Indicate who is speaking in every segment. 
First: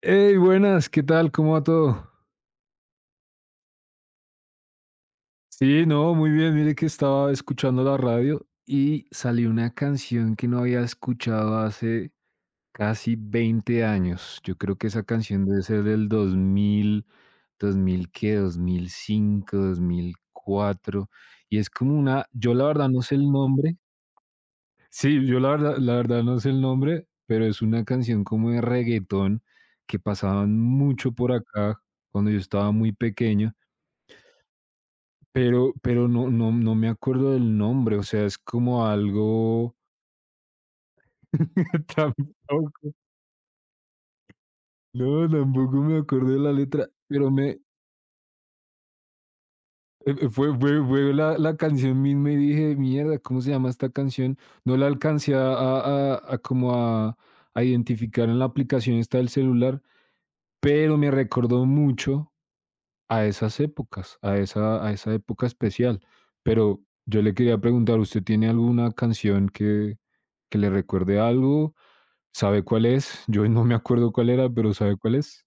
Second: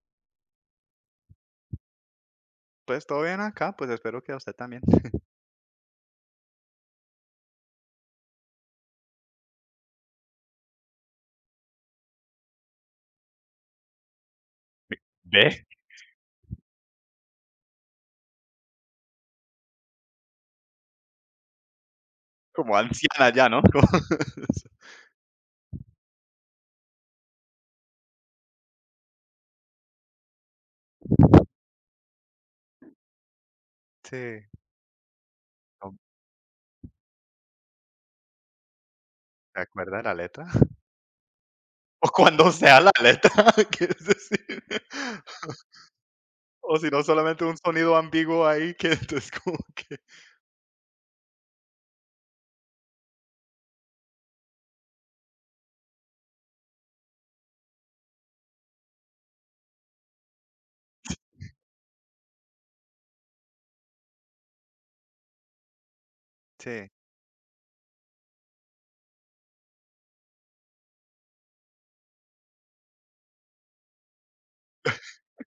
Speaker 1: Hey, buenas, ¿qué tal? ¿Cómo va todo?
Speaker 2: Pues todo bien acá, pues espero que a usted también.
Speaker 1: Sí, no, muy bien. Mire que estaba escuchando la radio y salió una canción que no había escuchado hace casi 20 años. Yo creo que esa canción debe
Speaker 2: Ve,
Speaker 1: ser del 2000, dos mil qué, dos mil cinco, 2004. Y es como una, yo la
Speaker 2: como
Speaker 1: verdad no sé el
Speaker 2: anciana ya, ¿no?
Speaker 1: nombre.
Speaker 2: Como
Speaker 1: Sí, yo la verdad no sé el nombre, pero es una canción como de reggaetón que pasaban mucho por acá cuando yo estaba muy pequeño.
Speaker 2: Sí,
Speaker 1: Pero
Speaker 2: ¿no
Speaker 1: pero no me acuerdo del nombre, o sea, es como
Speaker 2: se
Speaker 1: algo.
Speaker 2: acuerda de la letra? O cuando sea la
Speaker 1: Tampoco.
Speaker 2: letra, ¿quieres decir?
Speaker 1: No, tampoco me acordé de la
Speaker 2: O si
Speaker 1: letra,
Speaker 2: no,
Speaker 1: pero
Speaker 2: solamente un
Speaker 1: me
Speaker 2: sonido ambiguo ahí que entonces como que
Speaker 1: fue la canción misma y dije: "Mierda, ¿cómo se llama esta canción?". No la alcancé a como a identificar en la aplicación esta del celular, pero me recordó mucho a esas épocas, a esa época especial. Pero
Speaker 2: Sí.
Speaker 1: yo le quería preguntar, ¿usted tiene alguna canción que le recuerde algo? ¿Sabe cuál es? Yo no me acuerdo cuál era, pero ¿sabe cuál es?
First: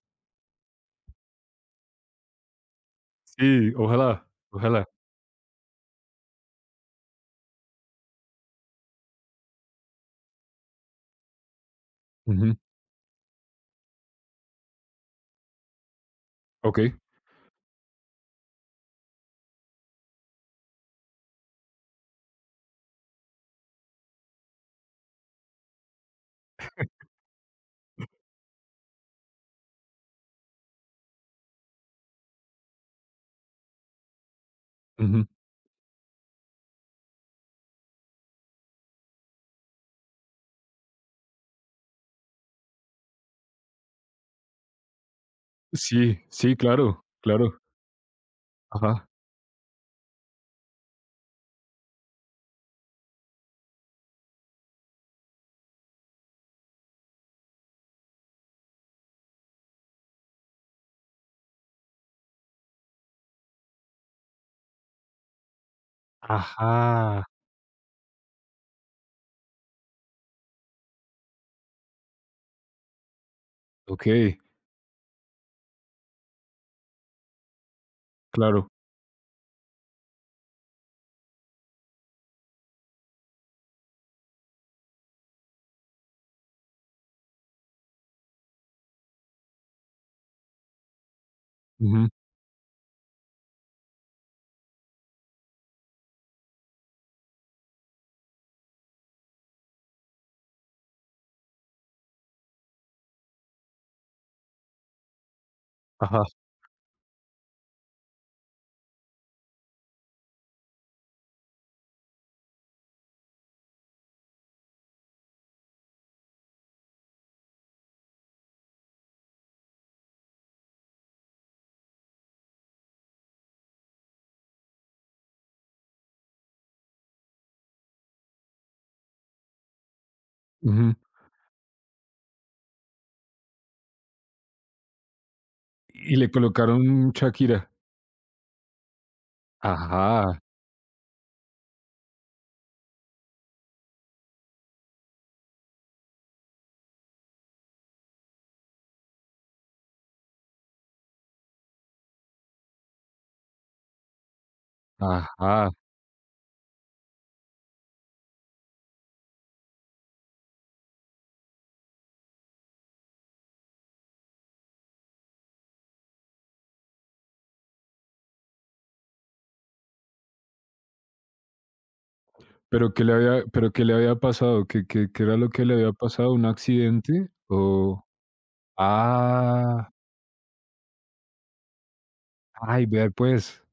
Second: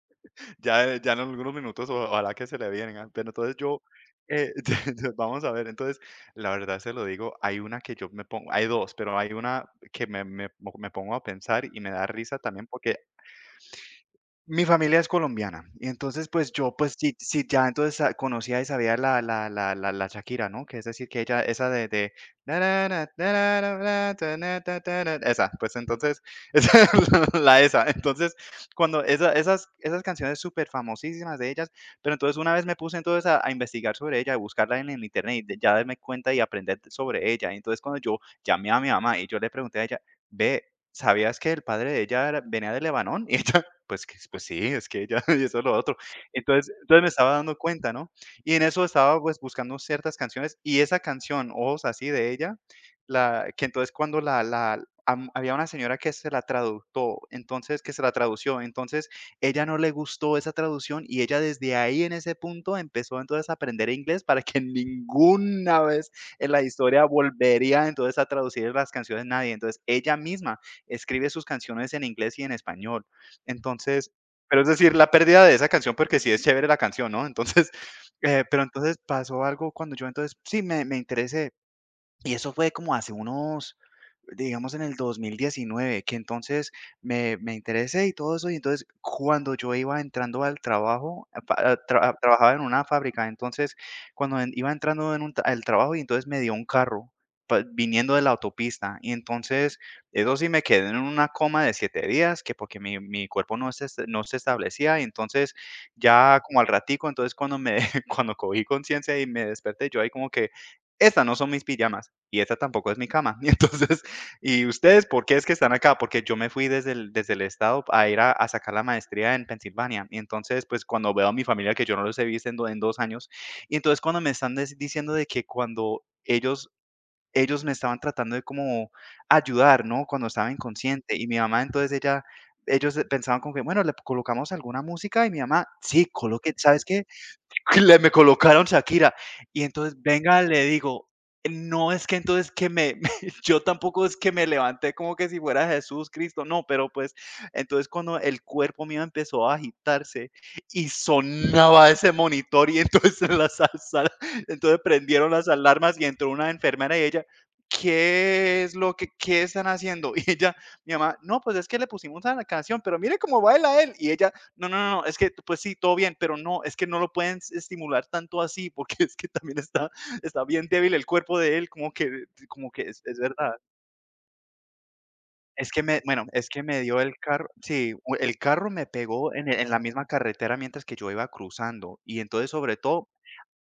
Speaker 2: Ya ya en algunos minutos ojalá que se le vengan, pero entonces
Speaker 1: Sí,
Speaker 2: yo,
Speaker 1: ojalá,
Speaker 2: eh,
Speaker 1: ojalá.
Speaker 2: vamos a ver, entonces, la verdad se lo digo, hay una que yo me pongo, hay dos, pero hay una que me pongo a pensar y me da risa
Speaker 1: Ujú.
Speaker 2: también porque mi familia es colombiana, y entonces, pues, yo,
Speaker 1: Ok.
Speaker 2: pues, sí, sí, ya entonces sa conocía y sabía la Shakira, ¿no? Que es decir, que ella esa de na, na, na, na, na, na, na, ta, na, ta, ta, na, esa, pues, entonces, esa es la esa. Entonces, cuando esas canciones súper famosísimas de ellas, pero entonces una vez me puse entonces a investigar sobre ella, a buscarla en el
Speaker 1: Ujú.
Speaker 2: internet, y ya darme cuenta y aprender sobre ella. Entonces, cuando yo llamé a mi mamá y yo le pregunté a ella: "Ve, ¿sabías que el padre de ella era venía de Lebanón?" Y ella pues que pues sí, es que ella y eso es lo otro.
Speaker 1: Sí, sí,
Speaker 2: Entonces
Speaker 1: claro,
Speaker 2: me estaba dando
Speaker 1: claro.
Speaker 2: cuenta, ¿no? Y en eso
Speaker 1: Ajá.
Speaker 2: estaba, pues, buscando ciertas canciones, y esa canción, Ojos así, de ella, la que entonces cuando la la am había una señora que se la traductó, entonces que se la tradució, entonces ella no le gustó esa traducción, y ella desde ahí, en ese punto, empezó entonces a aprender inglés para que ninguna vez en la historia
Speaker 1: Ajá.
Speaker 2: volvería entonces a traducir las canciones nadie. Entonces ella misma escribe sus canciones en inglés y en español. Entonces,
Speaker 1: Ok.
Speaker 2: pero es decir, la pérdida de esa canción, porque sí es chévere la canción, ¿no? Entonces, pero
Speaker 1: Claro.
Speaker 2: entonces pasó algo cuando yo entonces sí me interesé. Y eso fue como hace unos, digamos, en el 2019, que entonces me interesé y todo eso. Y entonces, cuando yo iba entrando al trabajo, a pa- a tra-
Speaker 1: Ujú,
Speaker 2: a- trabajaba en una fábrica. Entonces, cuando iba entrando en al trabajo, y entonces me dio un carro viniendo de la autopista. Y entonces, eso sí me quedé en una coma de 7 días, que porque mi cuerpo no se establecía. Y entonces,
Speaker 1: ajá.
Speaker 2: ya como al ratico, entonces cuando cogí conciencia y me desperté, yo ahí como que, estas no son mis pijamas y esta tampoco es mi cama. Y entonces, ¿y ustedes por qué es que están acá? Porque yo me fui desde el estado a ir a sacar la maestría en Pensilvania. Y entonces, pues cuando veo a mi familia, que yo no los he visto en 2 años, y entonces cuando me están diciendo de que cuando ellos... Ellos me estaban tratando de como ayudar, ¿no? Cuando estaba
Speaker 1: Ujú.
Speaker 2: inconsciente. Y mi mamá, entonces ella, ellos pensaban como que, bueno, le colocamos alguna música. Y mi mamá, sí,
Speaker 1: Y le
Speaker 2: coloque, ¿sabes qué?
Speaker 1: colocaron Shakira.
Speaker 2: Le me colocaron Shakira. Y entonces,
Speaker 1: Ajá.
Speaker 2: venga, le digo, no es que entonces que me, yo tampoco es que me levanté como que si fuera Jesús Cristo, no, pero pues entonces cuando el cuerpo mío empezó a agitarse y sonaba ese monitor y entonces entonces prendieron las
Speaker 1: Ajá.
Speaker 2: alarmas y entró una enfermera y ella, ¿qué es lo que qué están haciendo? Y ella, mi mamá, no, pues es que le pusimos a la canción, pero mire cómo baila él. Y ella, no, no, no, no, es que pues sí, todo bien, pero no, es que no lo pueden estimular tanto así, porque es que también está bien débil el cuerpo de él, como que
Speaker 1: ¿Pero
Speaker 2: es,
Speaker 1: qué le
Speaker 2: es
Speaker 1: había
Speaker 2: verdad.
Speaker 1: pero qué le había pasado? ¿Qué era lo que
Speaker 2: Es
Speaker 1: le
Speaker 2: que
Speaker 1: había
Speaker 2: me, bueno,
Speaker 1: pasado? ¿Un
Speaker 2: es que me dio el
Speaker 1: accidente?
Speaker 2: carro, sí,
Speaker 1: O
Speaker 2: el carro me pegó en la
Speaker 1: ah,
Speaker 2: misma carretera mientras que yo iba cruzando, y entonces sobre
Speaker 1: ay,
Speaker 2: todo
Speaker 1: ver, pues.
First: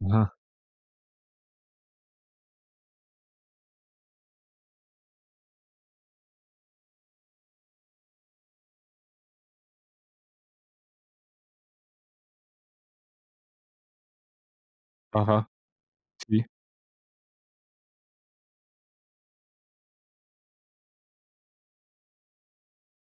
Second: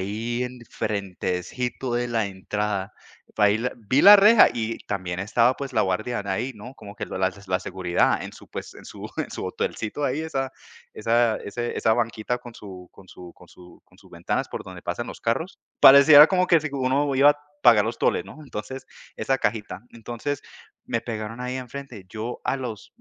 Speaker 1: Ajá,
Speaker 2: en frentecito de la entrada, ahí la vi la reja y también estaba, pues, la guardiana ahí, ¿no? Como que lo la la seguridad en su, pues, en su en su hotelcito ahí, esa banquita con sus ventanas por donde pasan los
Speaker 1: ajá,
Speaker 2: carros. Pareciera
Speaker 1: sí,
Speaker 2: como que si uno iba a pagar los toles, ¿no? Entonces, esa cajita. Entonces, me pegaron ahí enfrente. Yo a los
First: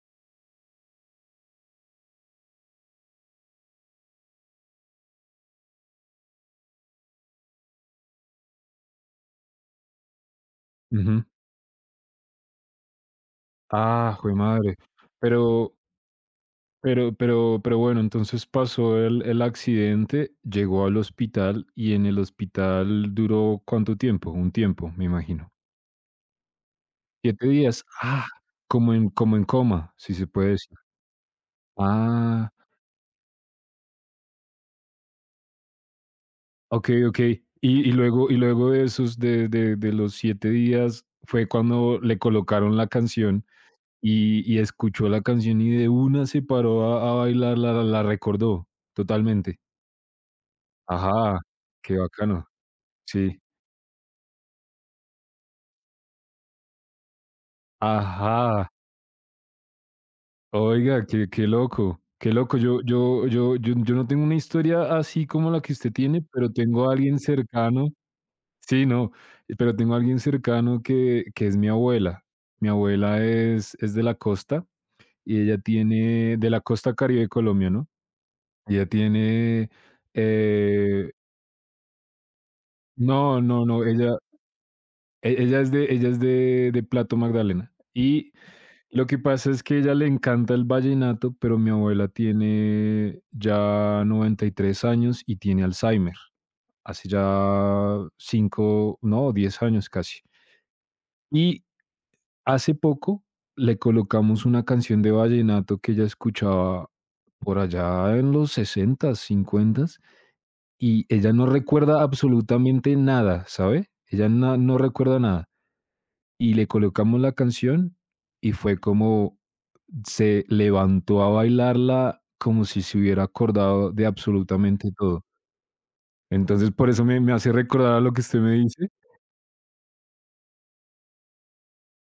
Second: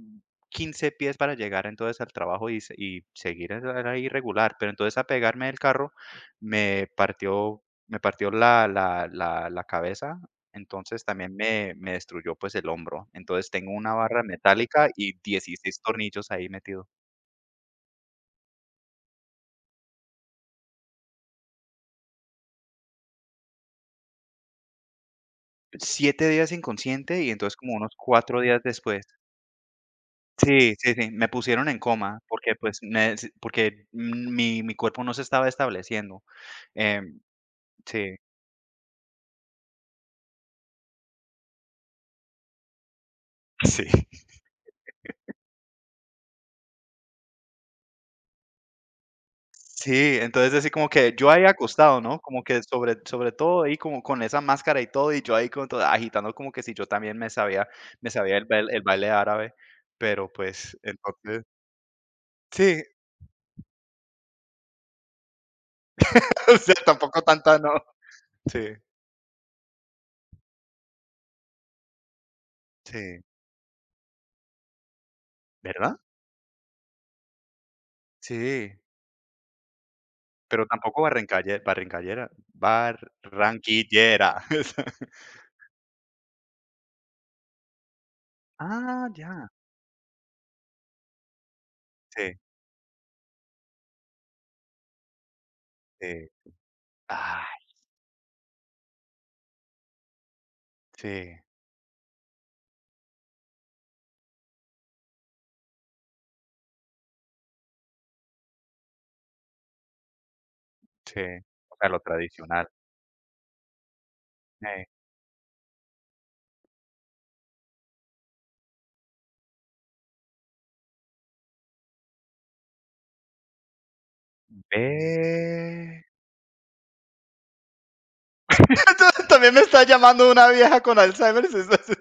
Speaker 2: 15 pies para llegar entonces al trabajo y seguir era irregular, pero entonces a pegarme del carro me partió la cabeza, entonces
Speaker 1: ujú.
Speaker 2: también me destruyó, pues, el hombro. Entonces, tengo una
Speaker 1: Ah,
Speaker 2: barra
Speaker 1: jue madre.
Speaker 2: metálica y
Speaker 1: Pero
Speaker 2: 16 tornillos ahí metido.
Speaker 1: pero bueno, entonces pasó el accidente, llegó al hospital y en el hospital duró, ¿cuánto tiempo? Un tiempo, me imagino.
Speaker 2: Siete días inconsciente y
Speaker 1: siete
Speaker 2: entonces como
Speaker 1: días?
Speaker 2: unos
Speaker 1: Ah,
Speaker 2: 4 días
Speaker 1: como
Speaker 2: después.
Speaker 1: en como en coma, si se puede
Speaker 2: Sí,
Speaker 1: decir.
Speaker 2: sí, sí, me pusieron en coma
Speaker 1: Ah.
Speaker 2: porque, pues, me porque mi mi cuerpo no se estaba estableciendo,
Speaker 1: Okey,
Speaker 2: em,
Speaker 1: okey. Y y
Speaker 2: sí,
Speaker 1: luego y luego de esos de los 7 días, fue cuando le colocaron la canción
Speaker 2: sí.
Speaker 1: y escuchó la canción y de una se paró a bailarla, la recordó totalmente.
Speaker 2: Sí, entonces así como que yo
Speaker 1: Ajá,
Speaker 2: ahí
Speaker 1: qué
Speaker 2: acostado, ¿no? Como
Speaker 1: bacano.
Speaker 2: que
Speaker 1: Sí.
Speaker 2: sobre todo ahí como con esa máscara y todo, y yo ahí como todo, agitando como que si yo también me sabía el, bail-
Speaker 1: Ajá.
Speaker 2: el baile árabe, pero pues
Speaker 1: Oiga, qué
Speaker 2: entonces,
Speaker 1: qué loco, qué loco. Yo
Speaker 2: sí,
Speaker 1: yo yo yo yo no tengo una historia así como la que usted tiene, pero
Speaker 2: o sea,
Speaker 1: tengo a alguien
Speaker 2: tampoco tanta, no.
Speaker 1: cercano.
Speaker 2: Sí,
Speaker 1: Sí, no, pero tengo a alguien cercano que es mi abuela. Mi
Speaker 2: sí,
Speaker 1: abuela es de la costa y ella
Speaker 2: ¿verdad?
Speaker 1: tiene de la costa Caribe de Colombia, ¿no?
Speaker 2: Sí,
Speaker 1: Ella tiene,
Speaker 2: pero tampoco
Speaker 1: eh, no, no, no, ella
Speaker 2: barranquillera. Esa.
Speaker 1: ella es de Plato Magdalena. Y lo
Speaker 2: Ah,
Speaker 1: que
Speaker 2: ya,
Speaker 1: pasa es que a ella le encanta el vallenato, pero mi abuela
Speaker 2: sí,
Speaker 1: tiene ya 93 años y tiene Alzheimer,
Speaker 2: sí,
Speaker 1: hace
Speaker 2: ah,
Speaker 1: ya 5 no, 10 años casi.
Speaker 2: sí,
Speaker 1: Y hace poco le colocamos una canción de vallenato que ella escuchaba por allá en los sesentas cincuentas y
Speaker 2: sí,
Speaker 1: ella no
Speaker 2: o sea, lo
Speaker 1: recuerda
Speaker 2: tradicional.
Speaker 1: absolutamente nada, ¿sabe? Ella no
Speaker 2: eh.
Speaker 1: recuerda nada. Y le colocamos la canción y fue como se levantó a bailarla como si se hubiera acordado de absolutamente todo.
Speaker 2: Ve.
Speaker 1: Entonces, por eso me hace recordar a lo que usted me dice.
Speaker 2: También me está llamando una vieja con Alzheimer, es así,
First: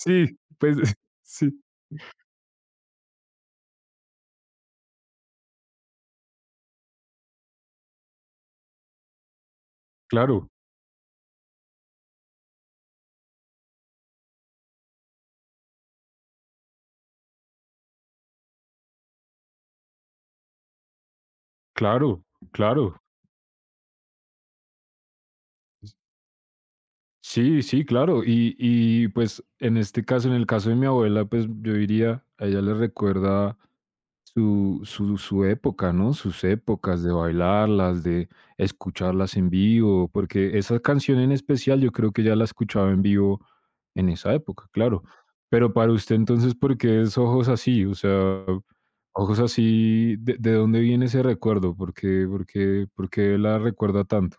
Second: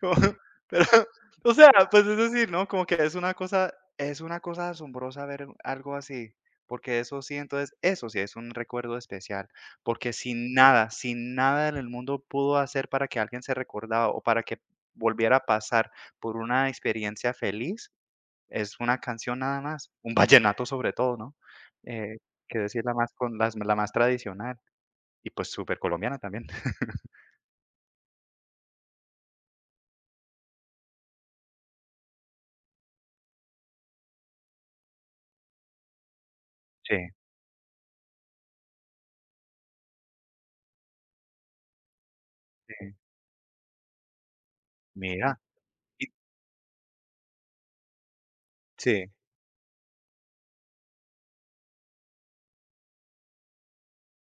Speaker 2: como
Speaker 1: pues.
Speaker 2: pero,
Speaker 1: Sí,
Speaker 2: o sea, pues, es decir, ¿no? Como que es una cosa asombrosa ver algo así, porque eso sí, entonces, eso sí es un recuerdo especial, porque
Speaker 1: claro,
Speaker 2: sin nada, sin nada en el mundo pudo hacer para que alguien se recordaba o para que volviera a pasar por una experiencia feliz, es una canción nada más, un vallenato sobre todo, ¿no? Eh,
Speaker 1: claro,
Speaker 2: que decir la
Speaker 1: claro.
Speaker 2: más con las la más tradicional y, pues, súper colombiana también.
Speaker 1: Sí, sí, claro. Y pues en este caso, en el caso de mi abuela, pues yo diría, a ella le recuerda su época, ¿no? Sus
Speaker 2: Sí,
Speaker 1: épocas de bailarlas, de escucharlas en vivo, porque esa canción en especial yo creo que ya la escuchaba
Speaker 2: sí,
Speaker 1: en vivo en esa época, claro.
Speaker 2: mira,
Speaker 1: Pero para
Speaker 2: y
Speaker 1: usted entonces, ¿por qué es ojos así? O sea,
Speaker 2: sí.
Speaker 1: ojos así, ¿de dónde viene ese recuerdo? ¿Por qué la recuerda tanto?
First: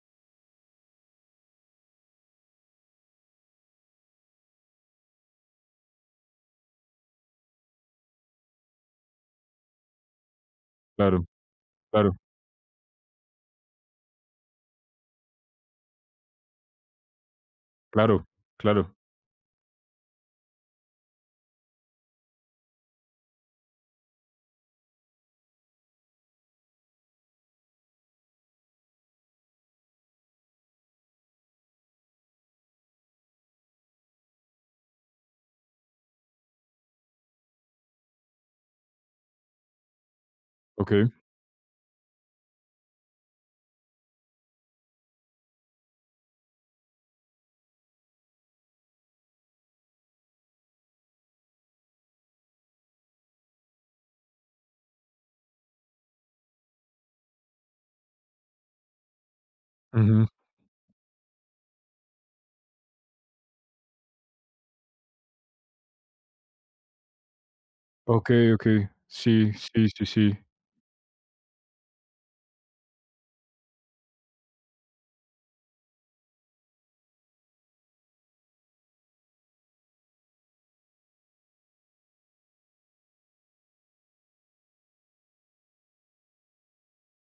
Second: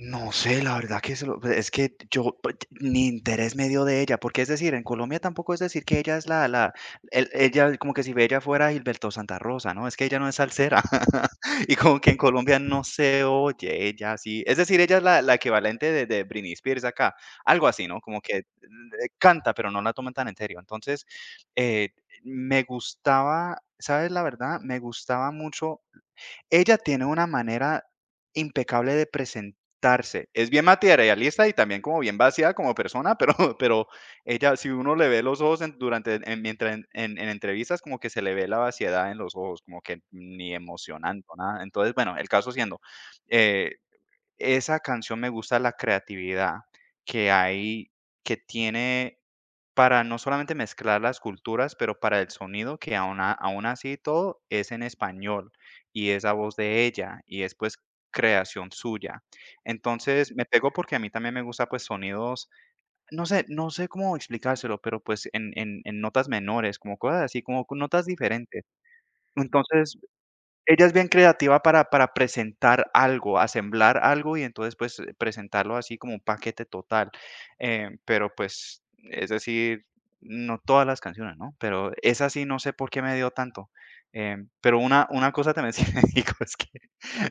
Speaker 2: No sé, la verdad que se lo pues, es que yo, pues, ni interés me dio de ella, porque, es decir, en Colombia tampoco es decir que ella es la la el ella como que si ella fuera Gilberto Santa Rosa, ¿no? Es que ella no es salsera,
Speaker 1: Claro,
Speaker 2: y como que
Speaker 1: claro,
Speaker 2: en Colombia no se oye ella así, es decir, ella es la equivalente de Britney Spears acá, algo así, ¿no? Como
Speaker 1: claro,
Speaker 2: que,
Speaker 1: claro.
Speaker 2: canta, pero no la toman tan en serio. Entonces, eh, me gustaba, ¿sabes la verdad? Me gustaba mucho. Ella tiene una manera impecable de presentarse. Es bien materialista y también como bien vacía como persona, pero pero ella, si uno le ve los ojos en durante en mientras en entrevistas, como que se le ve la vaciedad en los ojos, como que ni
Speaker 1: Ok.
Speaker 2: emocionante nada. Entonces, bueno, el caso siendo, eh, esa canción me gusta la creatividad que hay, que tiene para no solamente mezclar las culturas, pero para el sonido que aún así todo es en español, y es la voz de ella, y es, pues, creación suya.
Speaker 1: Ujú.
Speaker 2: Entonces, me pegó porque a mí también me gusta, pues, sonidos, no sé cómo explicárselo, pero, pues, en notas menores, como cosas así, como con notas
Speaker 1: Okey,
Speaker 2: diferentes.
Speaker 1: okey. Sí, sí,
Speaker 2: Entonces
Speaker 1: sí, sí.
Speaker 2: ella es bien creativa para presentar algo, asemblar algo y entonces, pues, presentarlo así como un paquete total, pero, pues, es decir, no todas las canciones, ¿no? Pero esa sí no sé por qué me dio tanto, pero una cosa también sí me dijo es que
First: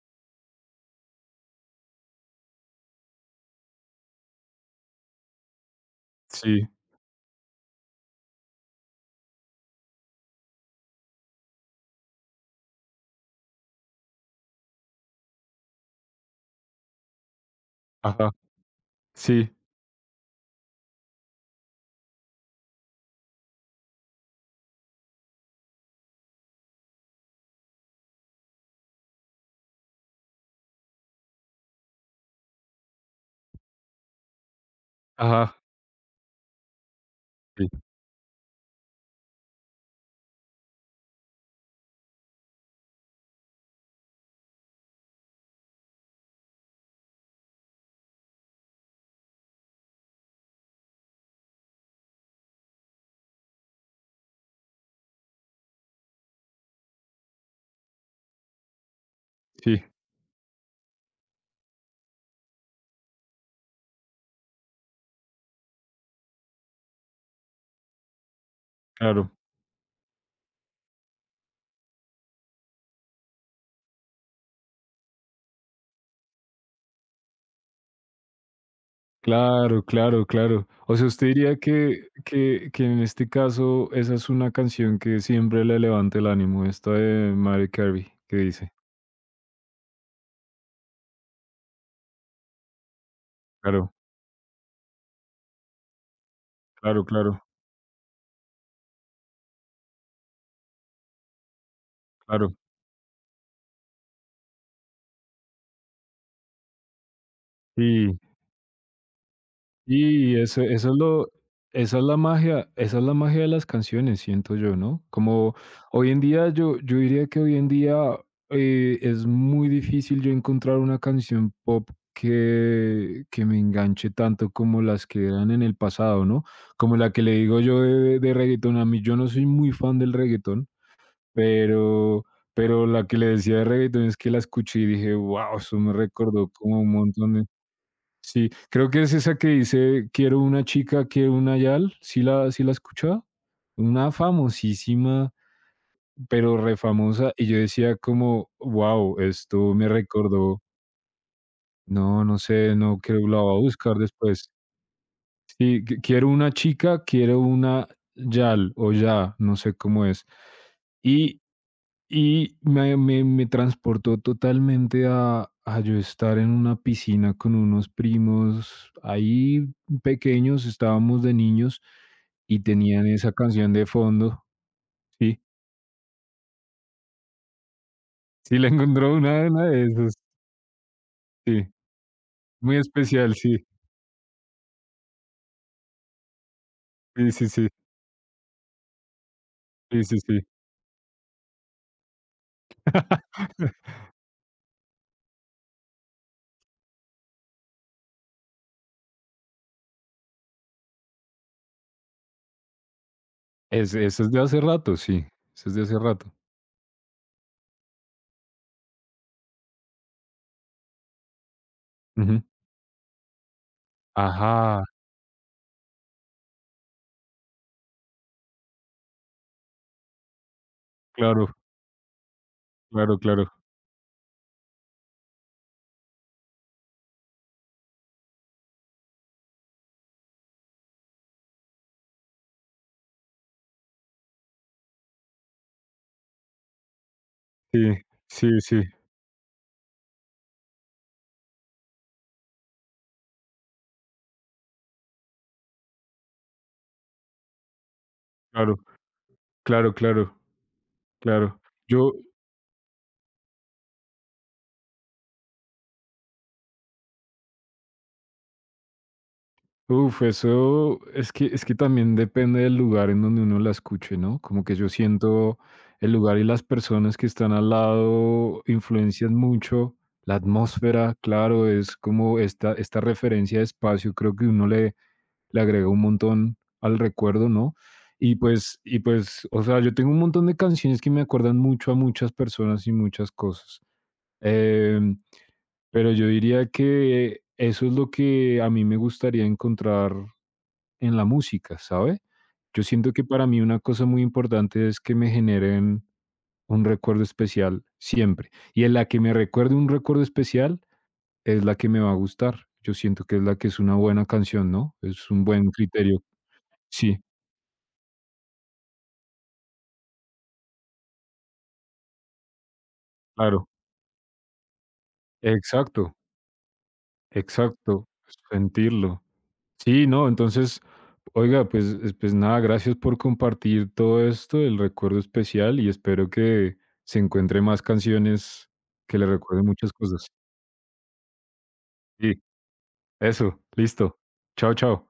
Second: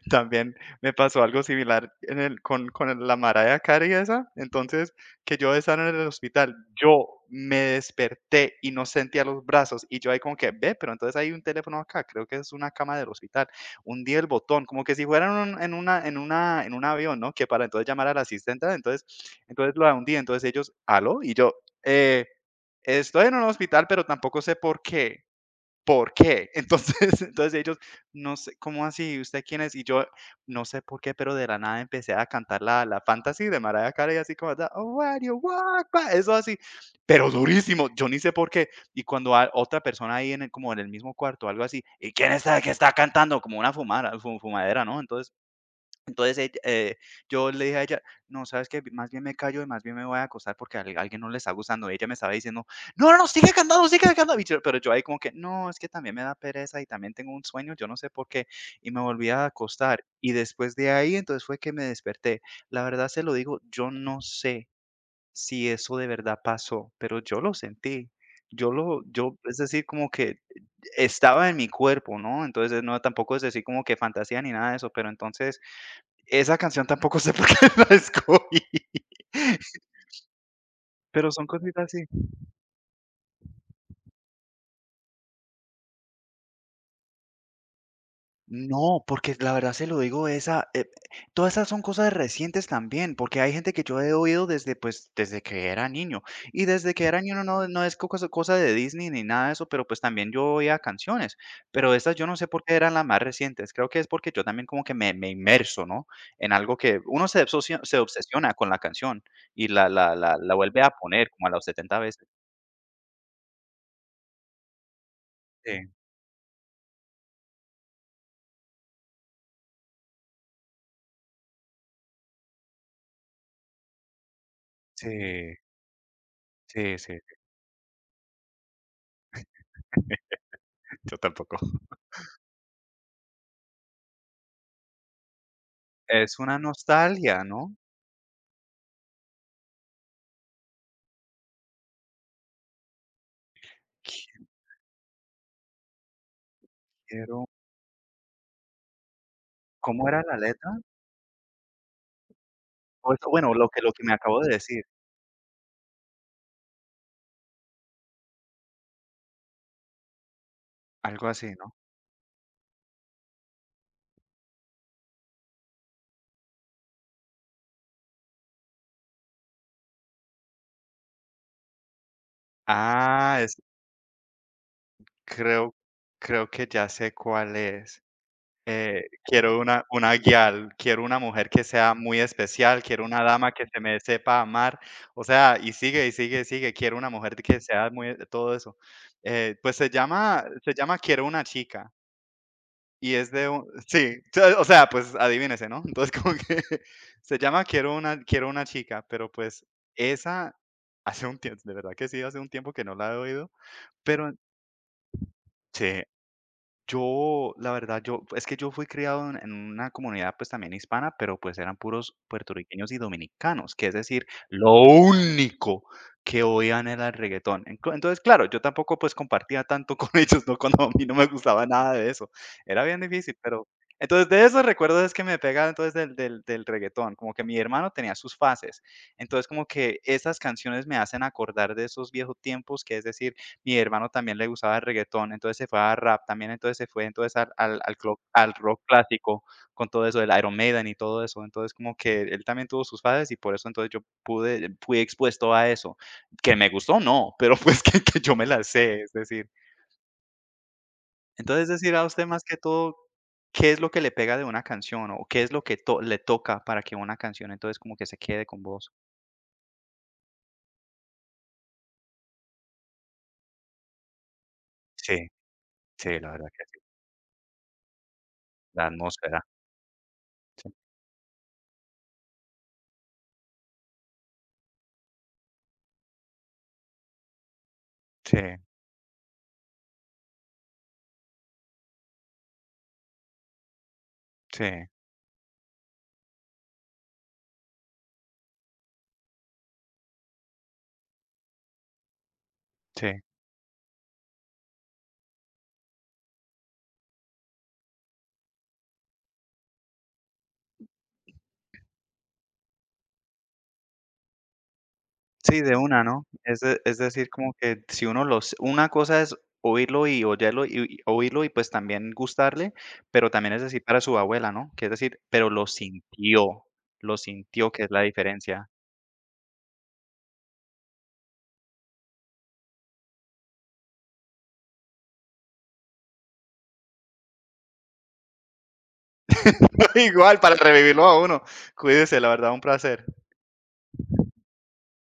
Speaker 2: también me pasó algo similar en el con el la Mariah Carey esa, entonces, que yo estaba en el hospital,
Speaker 1: Sí.
Speaker 2: yo me desperté y no sentía los brazos, y yo ahí como que: "Ve, pero entonces hay un teléfono acá, creo que es una cama del hospital". Un día el botón, como que si fuera en un en una en una en un avión, ¿no? Que para entonces llamar al
Speaker 1: Ajá.
Speaker 2: asistente, entonces
Speaker 1: Sí.
Speaker 2: la hundí, entonces ellos: "¿Aló?" Y yo: "Eh, estoy en un hospital, pero tampoco sé por qué". ¿Por qué? Entonces, entonces ellos, no sé, ¿cómo así? ¿Usted quién es? Y yo, no sé por qué, pero de la nada empecé a cantar la Fantasy de Mariah Carey, así como, "The way you
Speaker 1: Ajá.
Speaker 2: walk by", eso así, pero
Speaker 1: Sí,
Speaker 2: durísimo, yo ni sé por qué. Y cuando otra persona ahí en el, como en el mismo cuarto, algo así, ¿y quién es el que está cantando? Como una fumadera, ¿no? Entonces, ella, yo le dije a ella: "No, ¿sabes que Más bien me callo y más bien me voy a acostar porque a al alguien no le está gustando". Y ella me estaba diciendo: "No, no, no, sigue cantando, sigue cantando". Y yo pero yo ahí como que: "No, es que también me da pereza y también tengo un sueño, yo no sé por qué". Y me volví a
Speaker 1: sí,
Speaker 2: acostar. Y después de ahí, entonces fue que me desperté. La verdad se lo digo, yo no sé si eso de verdad pasó, pero yo lo sentí. Yo lo
Speaker 1: claro.
Speaker 2: yo, es decir, como que estaba en mi cuerpo, ¿no? Entonces, no, tampoco es decir como que fantasía ni nada de eso, pero entonces esa canción tampoco sé por qué la escogí,
Speaker 1: Claro, claro, claro. O sea, usted
Speaker 2: pero son
Speaker 1: diría
Speaker 2: cositas así.
Speaker 1: que en este caso esa es una canción que siempre le levanta el ánimo, esta de Mariah Carey que dice.
Speaker 2: No, porque la verdad se lo digo, esa, todas esas son cosas recientes también, porque hay gente que
Speaker 1: Claro,
Speaker 2: yo he oído desde, pues, desde que era niño, y desde que
Speaker 1: claro,
Speaker 2: era niño
Speaker 1: claro,
Speaker 2: no es co cosa cosa de Disney ni nada de eso, pero, pues, también yo oía canciones, pero estas yo no sé
Speaker 1: claro.
Speaker 2: por qué eran las más recientes, creo que es porque yo también como que me inmerso, ¿no?, en algo que uno se
Speaker 1: Sí.
Speaker 2: obsesiona con la canción y la la
Speaker 1: Y
Speaker 2: la la
Speaker 1: eso
Speaker 2: vuelve
Speaker 1: eso
Speaker 2: a
Speaker 1: es
Speaker 2: poner
Speaker 1: lo
Speaker 2: como a las
Speaker 1: esa
Speaker 2: 70
Speaker 1: es la
Speaker 2: veces.
Speaker 1: magia esa es la magia de las canciones, siento yo, ¿no? Como
Speaker 2: Sí,
Speaker 1: hoy en día, yo diría que hoy en día, es muy difícil yo encontrar una canción pop que me enganche tanto como las que eran
Speaker 2: sí.
Speaker 1: en el pasado, ¿no?
Speaker 2: Sí,
Speaker 1: Como la
Speaker 2: sí,
Speaker 1: que le digo yo de reguetón. A mí yo no soy muy fan del reguetón,
Speaker 2: yo tampoco.
Speaker 1: pero la que le decía de reguetón es que la escuché y dije: "Guau", eso me
Speaker 2: Es
Speaker 1: recordó
Speaker 2: una
Speaker 1: como un montón
Speaker 2: nostalgia,
Speaker 1: de.
Speaker 2: ¿no?
Speaker 1: Sí, creo que es esa que dice, quiero una chica, quiero una yal, ¿sí la he escuchado? Una famosísima, pero re famosa,
Speaker 2: Quiero,
Speaker 1: y yo decía como, wow, esto me
Speaker 2: ¿cómo era la
Speaker 1: recordó,
Speaker 2: letra?
Speaker 1: no, no sé, no,
Speaker 2: O
Speaker 1: creo
Speaker 2: eso,
Speaker 1: la
Speaker 2: bueno,
Speaker 1: voy a
Speaker 2: lo que lo
Speaker 1: buscar
Speaker 2: que me acabo
Speaker 1: después.
Speaker 2: de decir,
Speaker 1: Sí, quiero una chica, quiero una yal o ya, no sé cómo es.
Speaker 2: algo
Speaker 1: Y
Speaker 2: así, ¿no?
Speaker 1: Y me transportó totalmente a yo estar en una piscina con unos primos ahí pequeños, estábamos de niños y tenían esa
Speaker 2: Ah, es,
Speaker 1: canción de fondo. Sí,
Speaker 2: creo creo que ya sé cuál es.
Speaker 1: sí la encontró una
Speaker 2: Quiero
Speaker 1: una de
Speaker 2: una
Speaker 1: esas.
Speaker 2: guial, quiero una mujer que
Speaker 1: Sí,
Speaker 2: sea muy
Speaker 1: muy
Speaker 2: especial, quiero una
Speaker 1: especial,
Speaker 2: dama
Speaker 1: sí,
Speaker 2: que se me sepa amar, o sea, y sigue, y sigue, y sigue, quiero una
Speaker 1: sí,
Speaker 2: mujer
Speaker 1: sí,
Speaker 2: que
Speaker 1: sí,
Speaker 2: sea muy todo eso. Pues se
Speaker 1: sí, sí, sí.
Speaker 2: llama se llama Quiero una chica. Y es de un sí, o sea, pues adivínese, ¿no? Entonces, como que se llama Quiero una chica, pero, pues, esa hace un tiempo de verdad que sí, hace un tiempo que no la he oído,
Speaker 1: Es Eso es
Speaker 2: pero
Speaker 1: de hace rato, sí, eso es de hace
Speaker 2: sí.
Speaker 1: rato.
Speaker 2: Yo, la verdad, yo es que yo fui criado en una comunidad, pues, también hispana, pero, pues, eran puros
Speaker 1: Ujú.
Speaker 2: puertorriqueños y dominicanos, que es decir, lo
Speaker 1: Ajá,
Speaker 2: único que oían era el reguetón. Enco Entonces, claro, yo tampoco, pues, compartía tanto con ellos, ¿no? Cuando a mí no me
Speaker 1: claro,
Speaker 2: gustaba nada de eso. Era bien
Speaker 1: claro,
Speaker 2: difícil,
Speaker 1: claro.
Speaker 2: pero entonces, de esos recuerdos es que me pega, entonces, del reguetón, como que mi hermano tenía sus fases. Entonces, como que esas canciones me hacen acordar de esos viejos tiempos, que es decir, mi hermano también le gustaba el reggaetón, entonces se fue a rap también, entonces se fue entonces al
Speaker 1: Sí,
Speaker 2: al al clo al
Speaker 1: sí,
Speaker 2: rock
Speaker 1: sí,
Speaker 2: clásico con todo eso del Iron Maiden y todo eso. Entonces, como que él también tuvo sus fases y por eso entonces yo pude fui expuesto a eso. Que me gustó, no, pero pues que yo me las
Speaker 1: claro,
Speaker 2: sé, es decir.
Speaker 1: claro, claro, claro.
Speaker 2: Entonces, decir, a
Speaker 1: Yo
Speaker 2: usted más que todo, ¿qué es lo que le pega de una canción o qué es lo que to le toca para que una canción entonces como que se quede con vos?
Speaker 1: Uf, eso es que, también depende del lugar en donde uno la escuche, ¿no? Como que yo
Speaker 2: Sí,
Speaker 1: siento el
Speaker 2: sí, la
Speaker 1: lugar y
Speaker 2: verdad
Speaker 1: las
Speaker 2: que sí.
Speaker 1: personas que están al lado
Speaker 2: La
Speaker 1: influencian
Speaker 2: atmósfera.
Speaker 1: mucho. La
Speaker 2: Sí,
Speaker 1: atmósfera, claro, es como esta referencia de espacio, creo que uno le agrega un montón al recuerdo, ¿no? Y pues, o sea, yo tengo un montón de canciones que me acuerdan mucho a muchas personas y muchas cosas.
Speaker 2: sí,
Speaker 1: Em, pero yo diría que eso es lo que a mí me gustaría encontrar en la música, ¿sabe? Yo siento
Speaker 2: sí.
Speaker 1: que para mí una cosa muy importante es que me generen un recuerdo especial siempre. Y en la que me recuerde un recuerdo especial es la que me va a gustar. Yo siento que es la que es una buena canción, ¿no? Es un
Speaker 2: Sí,
Speaker 1: buen
Speaker 2: de una,
Speaker 1: criterio.
Speaker 2: ¿no? Es de, es
Speaker 1: Sí,
Speaker 2: decir, como que si uno los una cosa es oírlo y oírlo y oírlo y, pues, también gustarle, pero también es
Speaker 1: claro.
Speaker 2: decir para su abuela, ¿no? Que es decir, pero
Speaker 1: Exacto,
Speaker 2: lo sintió, que es la
Speaker 1: exacto.
Speaker 2: diferencia.
Speaker 1: Sentirlo. Sí, no, entonces, oiga, pues, pues nada, gracias por compartir todo esto, el recuerdo especial, y espero que se encuentre más canciones que le recuerden muchas cosas.
Speaker 2: Igual, para revivirlo a uno. Cuídese, la
Speaker 1: Sí,
Speaker 2: verdad, un placer.
Speaker 1: eso, listo. Chao, chao.